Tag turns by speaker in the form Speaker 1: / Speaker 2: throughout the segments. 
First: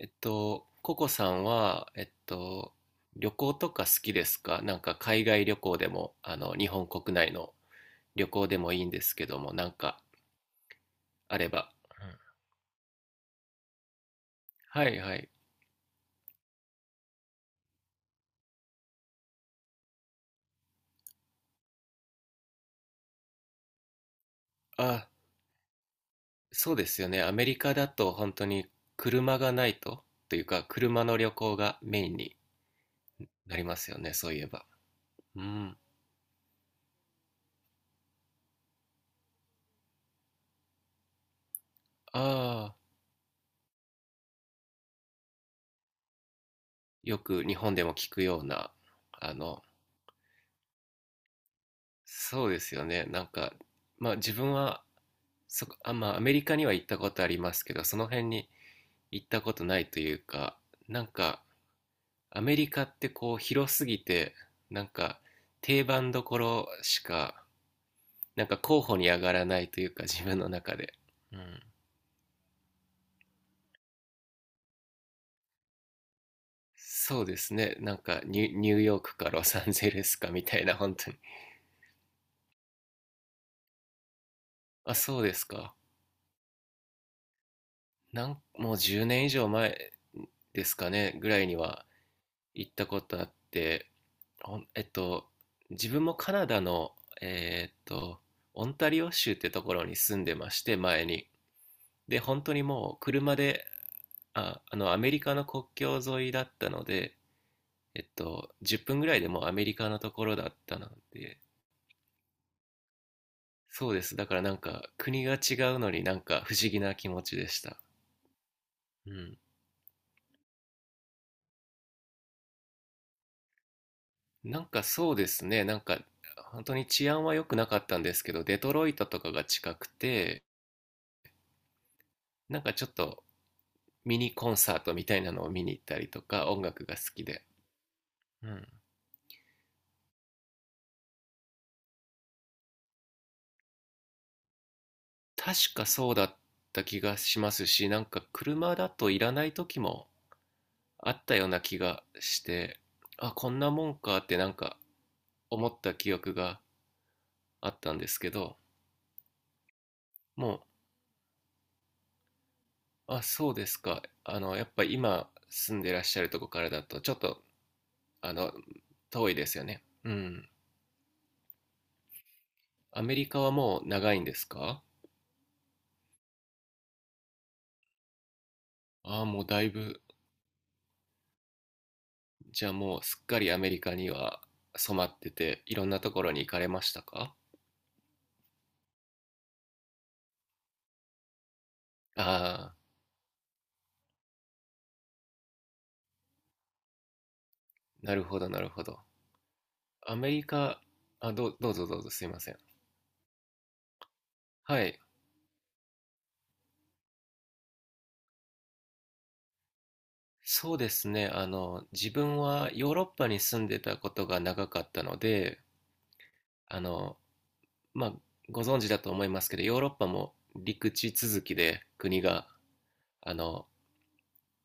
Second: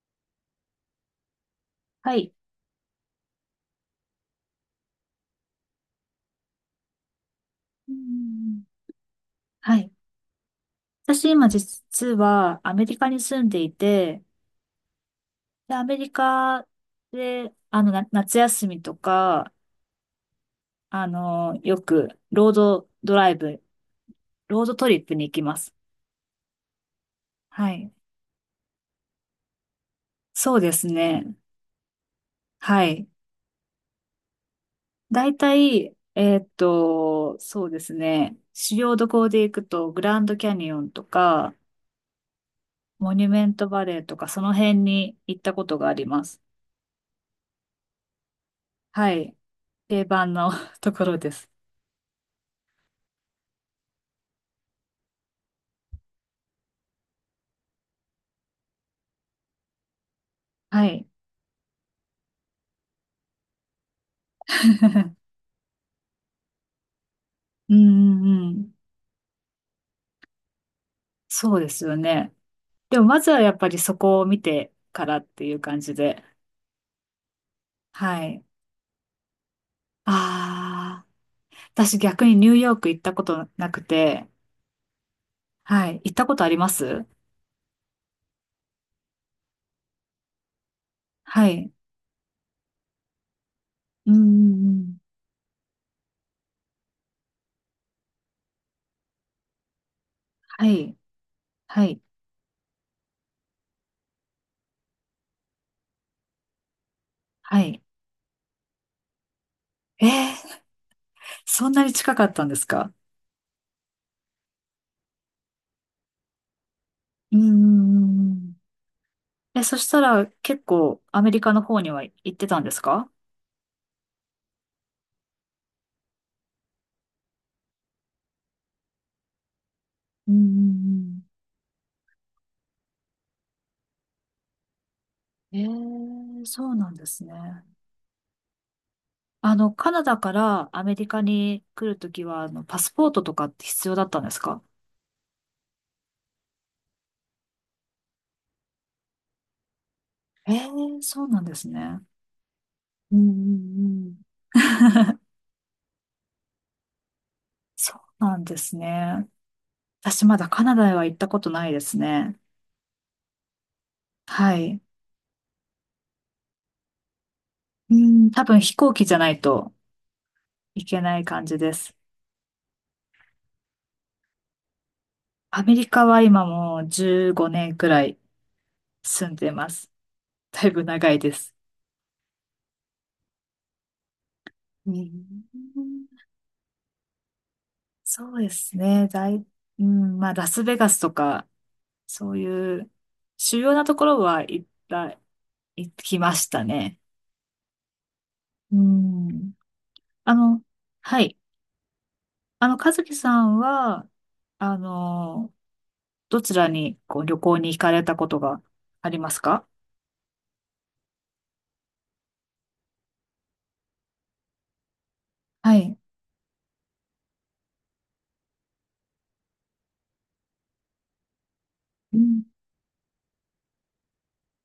Speaker 1: ココさんは、
Speaker 2: はい。
Speaker 1: 旅行とか好きですか？なんか海外旅行でも、日本国内の
Speaker 2: うんう
Speaker 1: 旅行で
Speaker 2: ん、
Speaker 1: もいいんですけども、なん
Speaker 2: はい。
Speaker 1: か
Speaker 2: 私
Speaker 1: あ
Speaker 2: 今
Speaker 1: れば。う
Speaker 2: 実
Speaker 1: ん。
Speaker 2: はアメリカに住んでいて、
Speaker 1: はいはい。
Speaker 2: で、アメリカで、夏休みとか、よくロードドライブ、ロードトリッ
Speaker 1: あ、
Speaker 2: プに行きます。
Speaker 1: そうですよね。アメリ
Speaker 2: は
Speaker 1: カだ
Speaker 2: い。
Speaker 1: と本当に車がないと、という
Speaker 2: そう
Speaker 1: か
Speaker 2: です
Speaker 1: 車の旅
Speaker 2: ね。
Speaker 1: 行がメインに
Speaker 2: はい。
Speaker 1: なりますよね、そういえば。
Speaker 2: だい
Speaker 1: う
Speaker 2: たい、
Speaker 1: ん。
Speaker 2: そうですね。主要どこで行くと、グランドキャニオンとか、
Speaker 1: ああ、
Speaker 2: モニュメントバレーとか、その辺に行ったことがあります。
Speaker 1: よく日本でも聞くような、
Speaker 2: は
Speaker 1: あ
Speaker 2: い。
Speaker 1: の、
Speaker 2: 定番の ところです。
Speaker 1: そうですよね。まあ自分は、まあアメリカには行ったことありますけど、その辺に行ったことないというか、
Speaker 2: は
Speaker 1: な
Speaker 2: い。
Speaker 1: んかアメリカってこう広すぎて、なんか 定番どころしか、
Speaker 2: うんう
Speaker 1: なん
Speaker 2: んう
Speaker 1: か
Speaker 2: ん。
Speaker 1: 候補に上がらないというか自分の中で。う
Speaker 2: そう
Speaker 1: ん。
Speaker 2: ですよね。でもまずはやっぱりそこを見てからっていう感じで。
Speaker 1: そうですね。
Speaker 2: はい。
Speaker 1: ニュ、ニューヨークかロサンゼルスかみたいな、本
Speaker 2: ああ、
Speaker 1: 当に。
Speaker 2: 私逆にニューヨーク行ったことなくて、
Speaker 1: あ、そうですか。
Speaker 2: はい。行ったことあります？
Speaker 1: なん、もう10年以上前ですかね、ぐらい
Speaker 2: は
Speaker 1: に
Speaker 2: い。
Speaker 1: は行ったことあって、
Speaker 2: うんう
Speaker 1: ほ
Speaker 2: ん
Speaker 1: ん
Speaker 2: うん。
Speaker 1: 自分もカナダの、えーっと、オンタリオ州ってところに住んでまし
Speaker 2: は
Speaker 1: て、
Speaker 2: い。
Speaker 1: 前に。
Speaker 2: はい。
Speaker 1: で、本当にもう車で、アメリカの国境沿いだったので、
Speaker 2: はい。
Speaker 1: 10分ぐらいでもうアメリカの
Speaker 2: えー、
Speaker 1: ところだったので、
Speaker 2: そんなに近かったんですか？
Speaker 1: そうです。だからなんか、国が違うのになんか不思議な気持
Speaker 2: う
Speaker 1: ち
Speaker 2: んう
Speaker 1: でした。
Speaker 2: んうんうん。
Speaker 1: うん。
Speaker 2: え、そしたら結構アメリカの方には行ってたんですか？
Speaker 1: なんかそうですね、なんか、本当に治安は良くなかったんですけど、デトロイトとかが近く
Speaker 2: うんう
Speaker 1: て、
Speaker 2: ん
Speaker 1: なんかちょっと、ミニコンサートみたいなのを
Speaker 2: うん。
Speaker 1: 見に行ったりと
Speaker 2: えー、
Speaker 1: か音
Speaker 2: そう
Speaker 1: 楽
Speaker 2: なん
Speaker 1: が好
Speaker 2: です
Speaker 1: きで、
Speaker 2: ね。
Speaker 1: うん、
Speaker 2: カナダからアメリカに来るときは、パスポートとかって必要だったんですか？
Speaker 1: 確かそうだった気がしますし、なんか車だといらない時も
Speaker 2: ええー、
Speaker 1: あ
Speaker 2: そ
Speaker 1: っ
Speaker 2: う
Speaker 1: た
Speaker 2: なん
Speaker 1: よう
Speaker 2: で
Speaker 1: な
Speaker 2: す
Speaker 1: 気
Speaker 2: ね。
Speaker 1: がして、
Speaker 2: うんう
Speaker 1: あ、こんなもん
Speaker 2: ん
Speaker 1: かってなん
Speaker 2: うん。
Speaker 1: か 思った記憶があった
Speaker 2: そ
Speaker 1: んです
Speaker 2: う
Speaker 1: け
Speaker 2: なんで
Speaker 1: ど。
Speaker 2: すね。私ま
Speaker 1: も
Speaker 2: だカ
Speaker 1: う、
Speaker 2: ナダへは行ったことないですね。
Speaker 1: あ、そうですか。あ
Speaker 2: は
Speaker 1: の、やっ
Speaker 2: い。
Speaker 1: ぱり今住んでらっしゃるとこからだとちょっと、
Speaker 2: うん、
Speaker 1: あ
Speaker 2: 多
Speaker 1: の
Speaker 2: 分飛行機じゃな
Speaker 1: 遠い
Speaker 2: い
Speaker 1: ですよ
Speaker 2: と
Speaker 1: ね。うん。
Speaker 2: いけない感じです。
Speaker 1: アメリカはもう長いんですか？
Speaker 2: アメリカは今もう15年くらい
Speaker 1: ああ、
Speaker 2: 住ん
Speaker 1: もう
Speaker 2: で
Speaker 1: だい
Speaker 2: ます。
Speaker 1: ぶ。
Speaker 2: だいぶ長いです。
Speaker 1: じゃあもうすっかりアメリカには
Speaker 2: う
Speaker 1: 染まっ
Speaker 2: ん、
Speaker 1: てて、いろんなところに行かれましたか？
Speaker 2: そうですね。うん、まあ、ラスベガスとかそう
Speaker 1: ああ、
Speaker 2: いう主要なところは行きましたね。
Speaker 1: なるほど、なる
Speaker 2: う
Speaker 1: ほど。
Speaker 2: ん。
Speaker 1: アメ
Speaker 2: あ
Speaker 1: リ
Speaker 2: の、
Speaker 1: カ、
Speaker 2: は
Speaker 1: あ、
Speaker 2: い。
Speaker 1: どう、どうぞどうぞすいません。
Speaker 2: 和樹さんは、あ
Speaker 1: はい。
Speaker 2: の、どちらにこう旅行に行かれたことがありますか？
Speaker 1: そうですね。自分はヨーロッパに住んでたことが長かったので、
Speaker 2: はい。
Speaker 1: あの、まあ、ご存知だと思いますけど、ヨーロッパも陸地続きで
Speaker 2: う
Speaker 1: 国
Speaker 2: ん、
Speaker 1: が、あの、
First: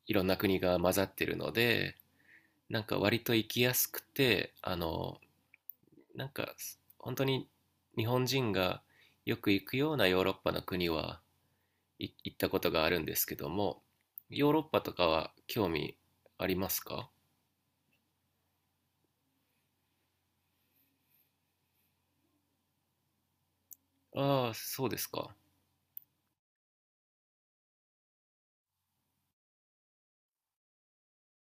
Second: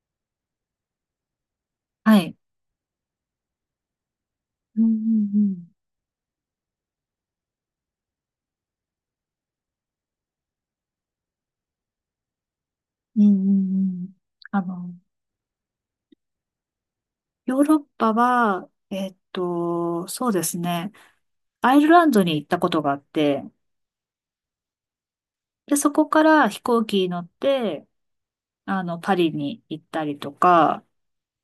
Speaker 1: いろんな国が混ざってるので、
Speaker 2: はい。
Speaker 1: なんか割と行きやすくて、
Speaker 2: うん、うん、
Speaker 1: なんか本当に日本人がよく行くようなヨーロッパの国は行ったことがあるんで
Speaker 2: うん、
Speaker 1: す
Speaker 2: う
Speaker 1: け
Speaker 2: ん、
Speaker 1: ど
Speaker 2: うん
Speaker 1: も、
Speaker 2: うん
Speaker 1: ヨーロ
Speaker 2: あ
Speaker 1: ッパと
Speaker 2: の、
Speaker 1: かは興味ありますか？
Speaker 2: ヨーロッパは、そうですね。アイルランドに行ったことがあって、
Speaker 1: ああ、そうですか。
Speaker 2: で、そこから飛行機に乗って、パリに行ったりとか、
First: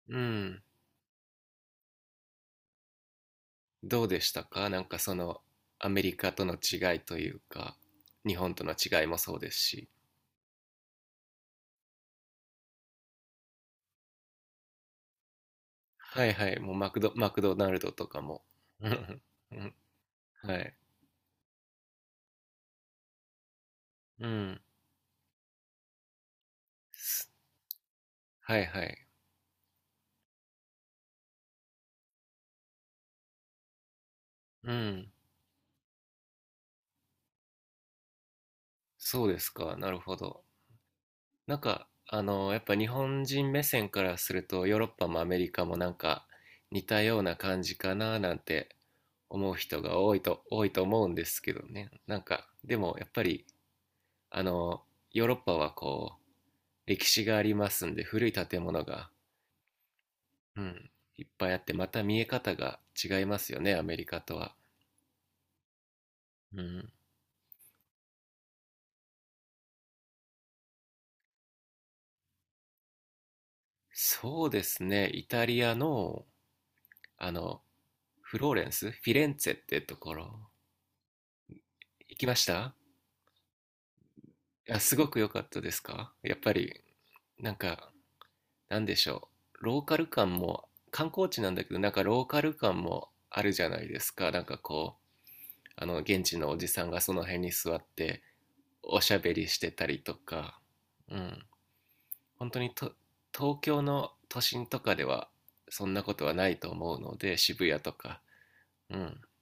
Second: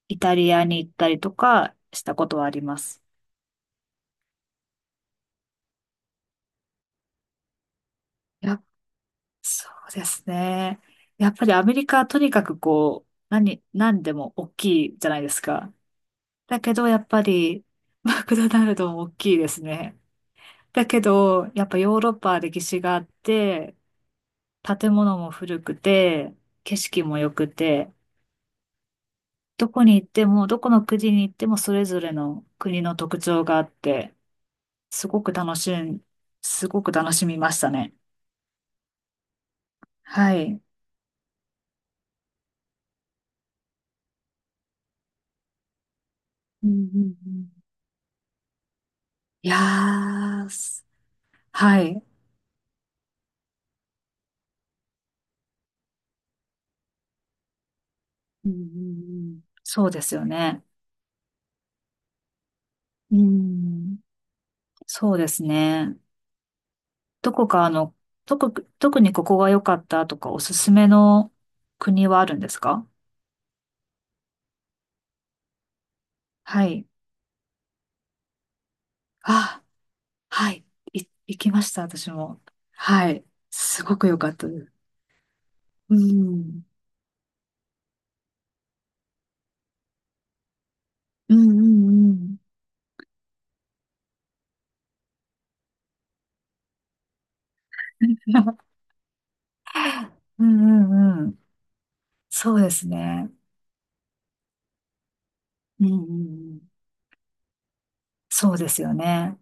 Speaker 1: う
Speaker 2: イタリ
Speaker 1: ん。
Speaker 2: アに行ったりとかしたことはあります。
Speaker 1: どうでしたか？なんかそのアメリカとの違いというか、日本
Speaker 2: や、
Speaker 1: との違いもそうです
Speaker 2: そ
Speaker 1: し。
Speaker 2: うですね。やっぱりアメリカはとにかくこう、何でも大きいじゃないですか。
Speaker 1: はいはい、
Speaker 2: だ
Speaker 1: も
Speaker 2: け
Speaker 1: う
Speaker 2: ど
Speaker 1: マ
Speaker 2: や
Speaker 1: ク
Speaker 2: っ
Speaker 1: ド、
Speaker 2: ぱ
Speaker 1: マクド
Speaker 2: り
Speaker 1: ナルドとか
Speaker 2: マク
Speaker 1: も。
Speaker 2: ドナル
Speaker 1: う
Speaker 2: ドも大
Speaker 1: ん
Speaker 2: きいで
Speaker 1: う
Speaker 2: す
Speaker 1: ん。
Speaker 2: ね。
Speaker 1: はい。
Speaker 2: だけど、やっぱヨーロッパは歴史があって、
Speaker 1: うん。
Speaker 2: 建物も古くて、景色も良くて、
Speaker 1: はいはい。
Speaker 2: どこに行っても、どこの国に行ってもそれぞれの国の特徴があって、
Speaker 1: う
Speaker 2: す
Speaker 1: ん。
Speaker 2: ごく楽しん、すごく楽しみましたね。
Speaker 1: そうですか。なるほ
Speaker 2: は
Speaker 1: ど。
Speaker 2: い。
Speaker 1: やっぱ日本人目線からすると、ヨーロッパもアメリカもなんか
Speaker 2: うんう
Speaker 1: 似た
Speaker 2: ん
Speaker 1: よう
Speaker 2: う
Speaker 1: な
Speaker 2: ん、
Speaker 1: 感じかななんて
Speaker 2: い
Speaker 1: 思う
Speaker 2: や
Speaker 1: 人が
Speaker 2: ー、
Speaker 1: 多いと
Speaker 2: す
Speaker 1: 思うんですけど
Speaker 2: は
Speaker 1: ね。
Speaker 2: い。
Speaker 1: なんか、でもやっぱり、あの、ヨーロッパはこう、歴史がありますんで、古い
Speaker 2: うんう
Speaker 1: 建
Speaker 2: ん
Speaker 1: 物が、
Speaker 2: うん、そうですよね。
Speaker 1: うん、いっぱいあって、また見え方が
Speaker 2: う
Speaker 1: 違いますよね、
Speaker 2: ん、
Speaker 1: アメリカとは。
Speaker 2: そうですね。
Speaker 1: うん。
Speaker 2: どこか特にここが良かったとかおすすめの国はあるんですか？
Speaker 1: そうですね、イタリアの、
Speaker 2: はい。
Speaker 1: あの、フローレンス、フィレンツェ
Speaker 2: あ、
Speaker 1: ってところ、
Speaker 2: はい。行きました、私
Speaker 1: 行きま
Speaker 2: も。
Speaker 1: した。
Speaker 2: はい。すごく良かったです。
Speaker 1: いや、すごく良かったです
Speaker 2: う
Speaker 1: かやっぱ
Speaker 2: ん。
Speaker 1: り、なんか、なんでしょう。ローカル感も、観光
Speaker 2: う
Speaker 1: 地なんだけど、
Speaker 2: ん
Speaker 1: なんか
Speaker 2: う
Speaker 1: ロー
Speaker 2: ん
Speaker 1: カル感もあるじゃないですか。現地のおじさんがその辺に座っ
Speaker 2: う
Speaker 1: て、
Speaker 2: ん
Speaker 1: おしゃべりしてたりと
Speaker 2: う
Speaker 1: か、
Speaker 2: んう
Speaker 1: う
Speaker 2: んうん。
Speaker 1: ん。本
Speaker 2: そ
Speaker 1: 当
Speaker 2: うで
Speaker 1: に
Speaker 2: す
Speaker 1: と、
Speaker 2: ね。
Speaker 1: 東京の都心とかでは、
Speaker 2: う
Speaker 1: そ
Speaker 2: んう
Speaker 1: んな
Speaker 2: ん
Speaker 1: ことはな
Speaker 2: う
Speaker 1: い
Speaker 2: ん、
Speaker 1: と思うので、渋谷とか、
Speaker 2: そうですよ
Speaker 1: うん。
Speaker 2: ね。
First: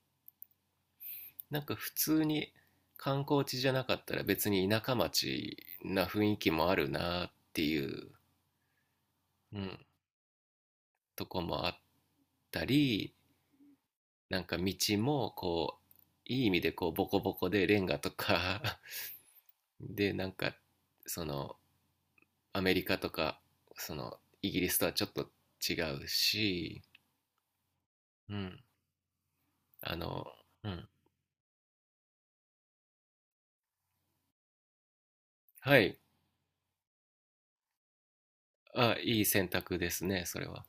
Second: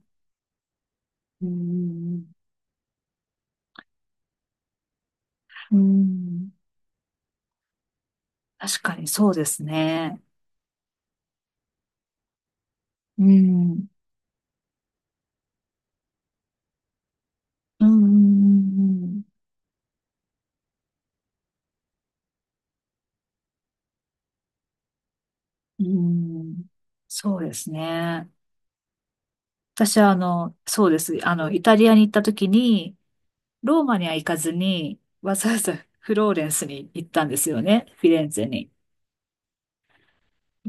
Speaker 2: う
Speaker 1: なんか普
Speaker 2: ん
Speaker 1: 通に観光地じゃなかったら別に田舎町
Speaker 2: うんうん、う
Speaker 1: な雰囲
Speaker 2: ん、
Speaker 1: 気もあるなっていう、
Speaker 2: 確かにそうで
Speaker 1: う
Speaker 2: す
Speaker 1: ん。
Speaker 2: ね。
Speaker 1: とこもあったり、
Speaker 2: うん、
Speaker 1: なんか道もこういい意味でこうボコボコでレ
Speaker 2: う
Speaker 1: ン
Speaker 2: ん
Speaker 1: ガとか
Speaker 2: うん
Speaker 1: でなんか、そのアメリカとか、そのイギリスとはちょっと違
Speaker 2: うんう
Speaker 1: う
Speaker 2: ん、うん、
Speaker 1: し、
Speaker 2: そうですね。
Speaker 1: うん、あ
Speaker 2: 私は
Speaker 1: の、う
Speaker 2: そ
Speaker 1: ん、
Speaker 2: うです。イタリアに行った時に、ローマには行かずに、わざわ
Speaker 1: は
Speaker 2: ざ
Speaker 1: い、
Speaker 2: フローレンスに行ったんですよね。フィレンツェに。
Speaker 1: あ、いい選択ですね、それは。
Speaker 2: う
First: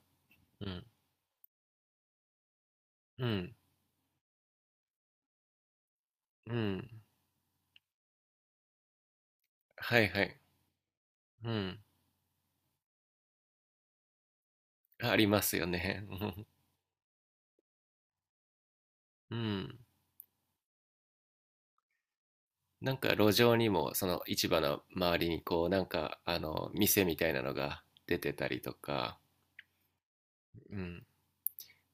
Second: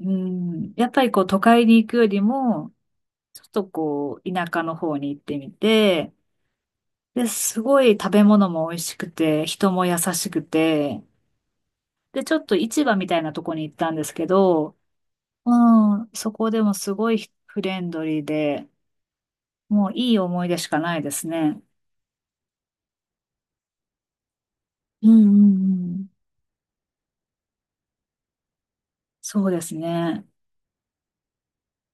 Speaker 1: う
Speaker 2: ん、
Speaker 1: ん、
Speaker 2: やっぱりこう都会に行くよりも、
Speaker 1: う
Speaker 2: ちょっ
Speaker 1: ん、
Speaker 2: とこう田舎の方に行ってみて、
Speaker 1: うん、
Speaker 2: で、すごい食べ物も美味しくて、人も優
Speaker 1: はいは
Speaker 2: し
Speaker 1: い、
Speaker 2: くて、
Speaker 1: うん、
Speaker 2: で、ちょっと市場みたいなとこに行ったんですけど、
Speaker 1: ありますよ
Speaker 2: う
Speaker 1: ね。
Speaker 2: ん、そ こでもすごいフレンドリーで、
Speaker 1: うん、
Speaker 2: もういい思い出しかないですね。
Speaker 1: なんか路上にもその市場の
Speaker 2: う
Speaker 1: 周
Speaker 2: んう
Speaker 1: りにこうなん
Speaker 2: んう
Speaker 1: か
Speaker 2: ん。
Speaker 1: あの店みたいなのが出てたりとか、
Speaker 2: そうですね。
Speaker 1: うん、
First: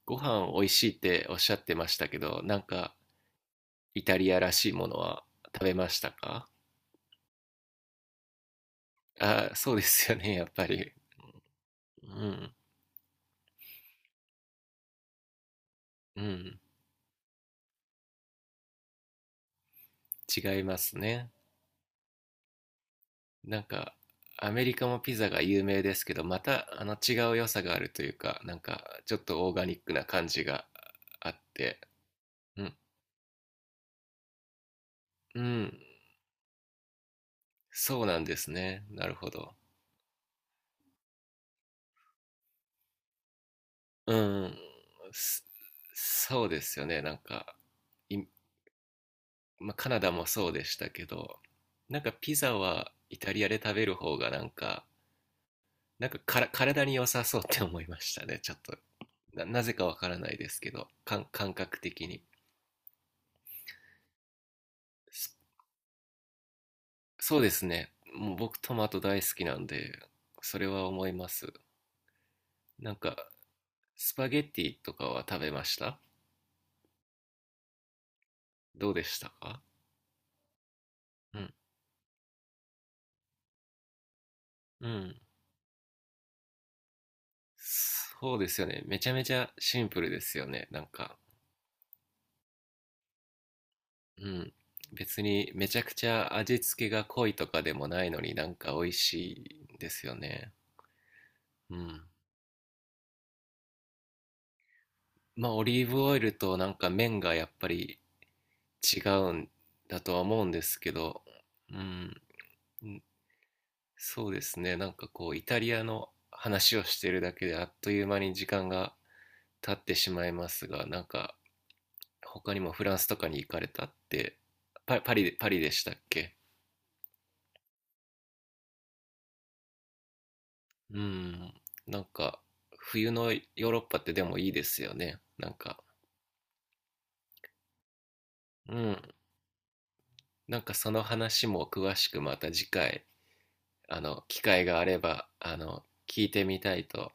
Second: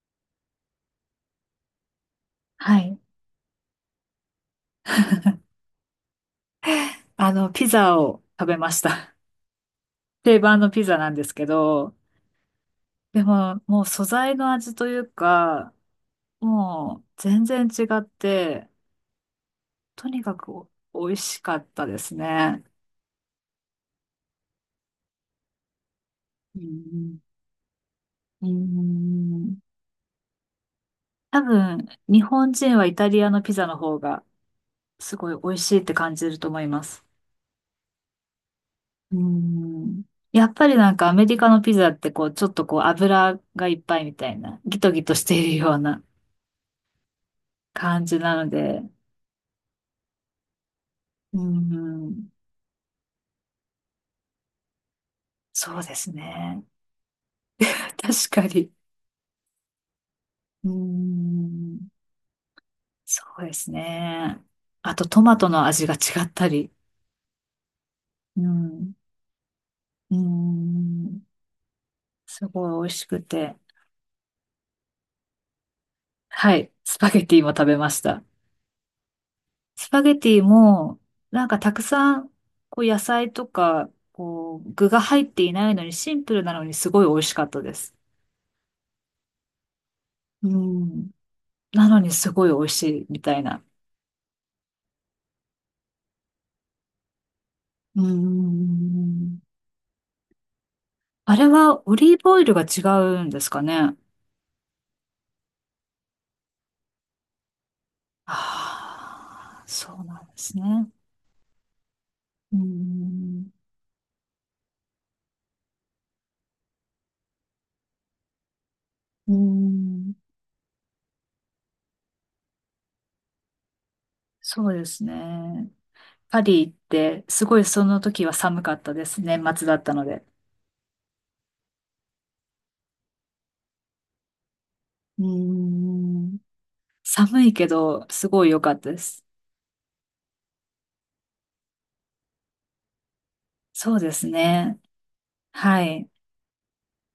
Speaker 1: ご飯美味しいっておっしゃってましたけど、なん
Speaker 2: は
Speaker 1: か
Speaker 2: い。
Speaker 1: イタリアらしいものは食べましたか？
Speaker 2: ピザを食べました。
Speaker 1: あ、そうですよ ね。
Speaker 2: 定
Speaker 1: やっ
Speaker 2: 番
Speaker 1: ぱ
Speaker 2: のピ
Speaker 1: り。
Speaker 2: ザなんですけど、
Speaker 1: うん
Speaker 2: でも、もう素材の味というか、
Speaker 1: うん。
Speaker 2: もう全然違って、とにかく
Speaker 1: 違い
Speaker 2: お
Speaker 1: ます
Speaker 2: 美味
Speaker 1: ね。
Speaker 2: しかったですね。
Speaker 1: なんかアメリカもピザが有名ですけど、ま
Speaker 2: うん
Speaker 1: たあの
Speaker 2: う
Speaker 1: 違
Speaker 2: ん
Speaker 1: う良さがあるというか、
Speaker 2: うー
Speaker 1: なんかちょっとオー
Speaker 2: ん、
Speaker 1: ガニックな感じがあっ
Speaker 2: 多
Speaker 1: て。
Speaker 2: 分、日本
Speaker 1: うん
Speaker 2: 人はイタリアのピザの方がすごい
Speaker 1: う
Speaker 2: 美味しい
Speaker 1: ん。
Speaker 2: って感じると思います。
Speaker 1: そうなんですね、な
Speaker 2: う
Speaker 1: る
Speaker 2: ー
Speaker 1: ほど。
Speaker 2: ん。やっぱりなんかアメリカのピザってこう、ちょっとこう油がいっぱいみ
Speaker 1: う
Speaker 2: たい
Speaker 1: ん、
Speaker 2: な、ギトギトして
Speaker 1: す
Speaker 2: いるような
Speaker 1: そうですよね。
Speaker 2: 感
Speaker 1: い、
Speaker 2: じなので、
Speaker 1: まあ、カナダもそうでしたけ
Speaker 2: う
Speaker 1: ど、
Speaker 2: ー
Speaker 1: なんか
Speaker 2: ん。
Speaker 1: ピザはイタリアで食べる方がなんか、
Speaker 2: そうで
Speaker 1: なん
Speaker 2: す
Speaker 1: かから
Speaker 2: ね。
Speaker 1: 体に良さそうって思い ました
Speaker 2: 確
Speaker 1: ね。
Speaker 2: か
Speaker 1: ちょっ
Speaker 2: に。
Speaker 1: と、なぜかわからないです
Speaker 2: うー
Speaker 1: けど、感覚
Speaker 2: ん。
Speaker 1: 的に。
Speaker 2: そうですね。あとト
Speaker 1: そ
Speaker 2: マトの味が違ったり、
Speaker 1: そうですね。もう
Speaker 2: う
Speaker 1: 僕トマ
Speaker 2: ん。
Speaker 1: ト大好きなんで、
Speaker 2: うー
Speaker 1: それは思い
Speaker 2: ん。
Speaker 1: ます。
Speaker 2: すごい美
Speaker 1: なん
Speaker 2: 味し
Speaker 1: か、
Speaker 2: くて。
Speaker 1: スパゲッティとかは食べました？
Speaker 2: はい。スパゲティも食べました。
Speaker 1: どうでしたか？
Speaker 2: スパゲティも、
Speaker 1: う
Speaker 2: なん
Speaker 1: ん。
Speaker 2: かたくさん、こう野菜とか、こう
Speaker 1: う
Speaker 2: 具が入
Speaker 1: ん。
Speaker 2: っていないのにシンプルなのにすごい美味しかったです。
Speaker 1: そうですよね。めちゃめちゃシンプルです
Speaker 2: う
Speaker 1: よね。なん
Speaker 2: ん。
Speaker 1: か、
Speaker 2: なのにすごい美味しいみたいな。
Speaker 1: うん。別にめちゃくちゃ味付けが濃いとかでも
Speaker 2: う
Speaker 1: ないのになんか美味し
Speaker 2: ん。
Speaker 1: いですよね。
Speaker 2: あれ
Speaker 1: う
Speaker 2: はオ
Speaker 1: ん。
Speaker 2: リーブオイルが違うんですかね。
Speaker 1: まあオリーブオイルとなんか麺がやっぱり違うん
Speaker 2: ああ、そ
Speaker 1: だ
Speaker 2: う
Speaker 1: とは
Speaker 2: なんで
Speaker 1: 思うん
Speaker 2: す
Speaker 1: で
Speaker 2: ね。
Speaker 1: すけど、うん。
Speaker 2: うん。
Speaker 1: そうですね。なんかこうイタリアの話をしてるだけであっという間に時間が
Speaker 2: う
Speaker 1: 経ってし
Speaker 2: ん。
Speaker 1: まいますが、なんか他にもフランスとかに行かれたって、
Speaker 2: そうで
Speaker 1: パ、
Speaker 2: す
Speaker 1: パリで、パリで
Speaker 2: ね。
Speaker 1: したっけ？
Speaker 2: パリ行って、すごいその時は寒かったです。年末だったので。
Speaker 1: うん。なんか、冬のヨーロッパってでもいいですよね。
Speaker 2: うー
Speaker 1: なんか、
Speaker 2: ん。寒いけど、すごい良か
Speaker 1: う
Speaker 2: ったで
Speaker 1: ん。
Speaker 2: す。
Speaker 1: なんかその話も詳しくまた次回、
Speaker 2: そうです
Speaker 1: 機会
Speaker 2: ね。
Speaker 1: があれば、
Speaker 2: はい。
Speaker 1: 聞いてみたいと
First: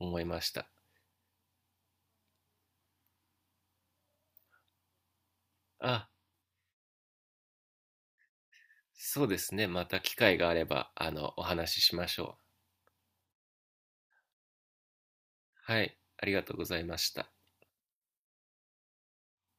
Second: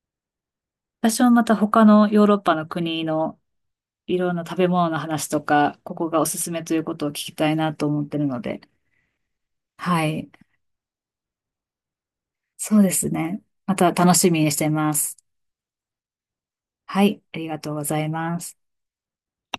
Speaker 1: 思いました。
Speaker 2: 私はまた他のヨーロッパの国のいろんな食べ物の話とか、こ
Speaker 1: あ、
Speaker 2: こがおすすめということを聞きたいなと思ってるので。
Speaker 1: そうですね。また
Speaker 2: は
Speaker 1: 機
Speaker 2: い。
Speaker 1: 会があれば、お話ししましょう。
Speaker 2: そうですね。また楽しみにしてます。
Speaker 1: はい。ありがとうございま
Speaker 2: は
Speaker 1: し
Speaker 2: い。
Speaker 1: た。
Speaker 2: ありがとうございます。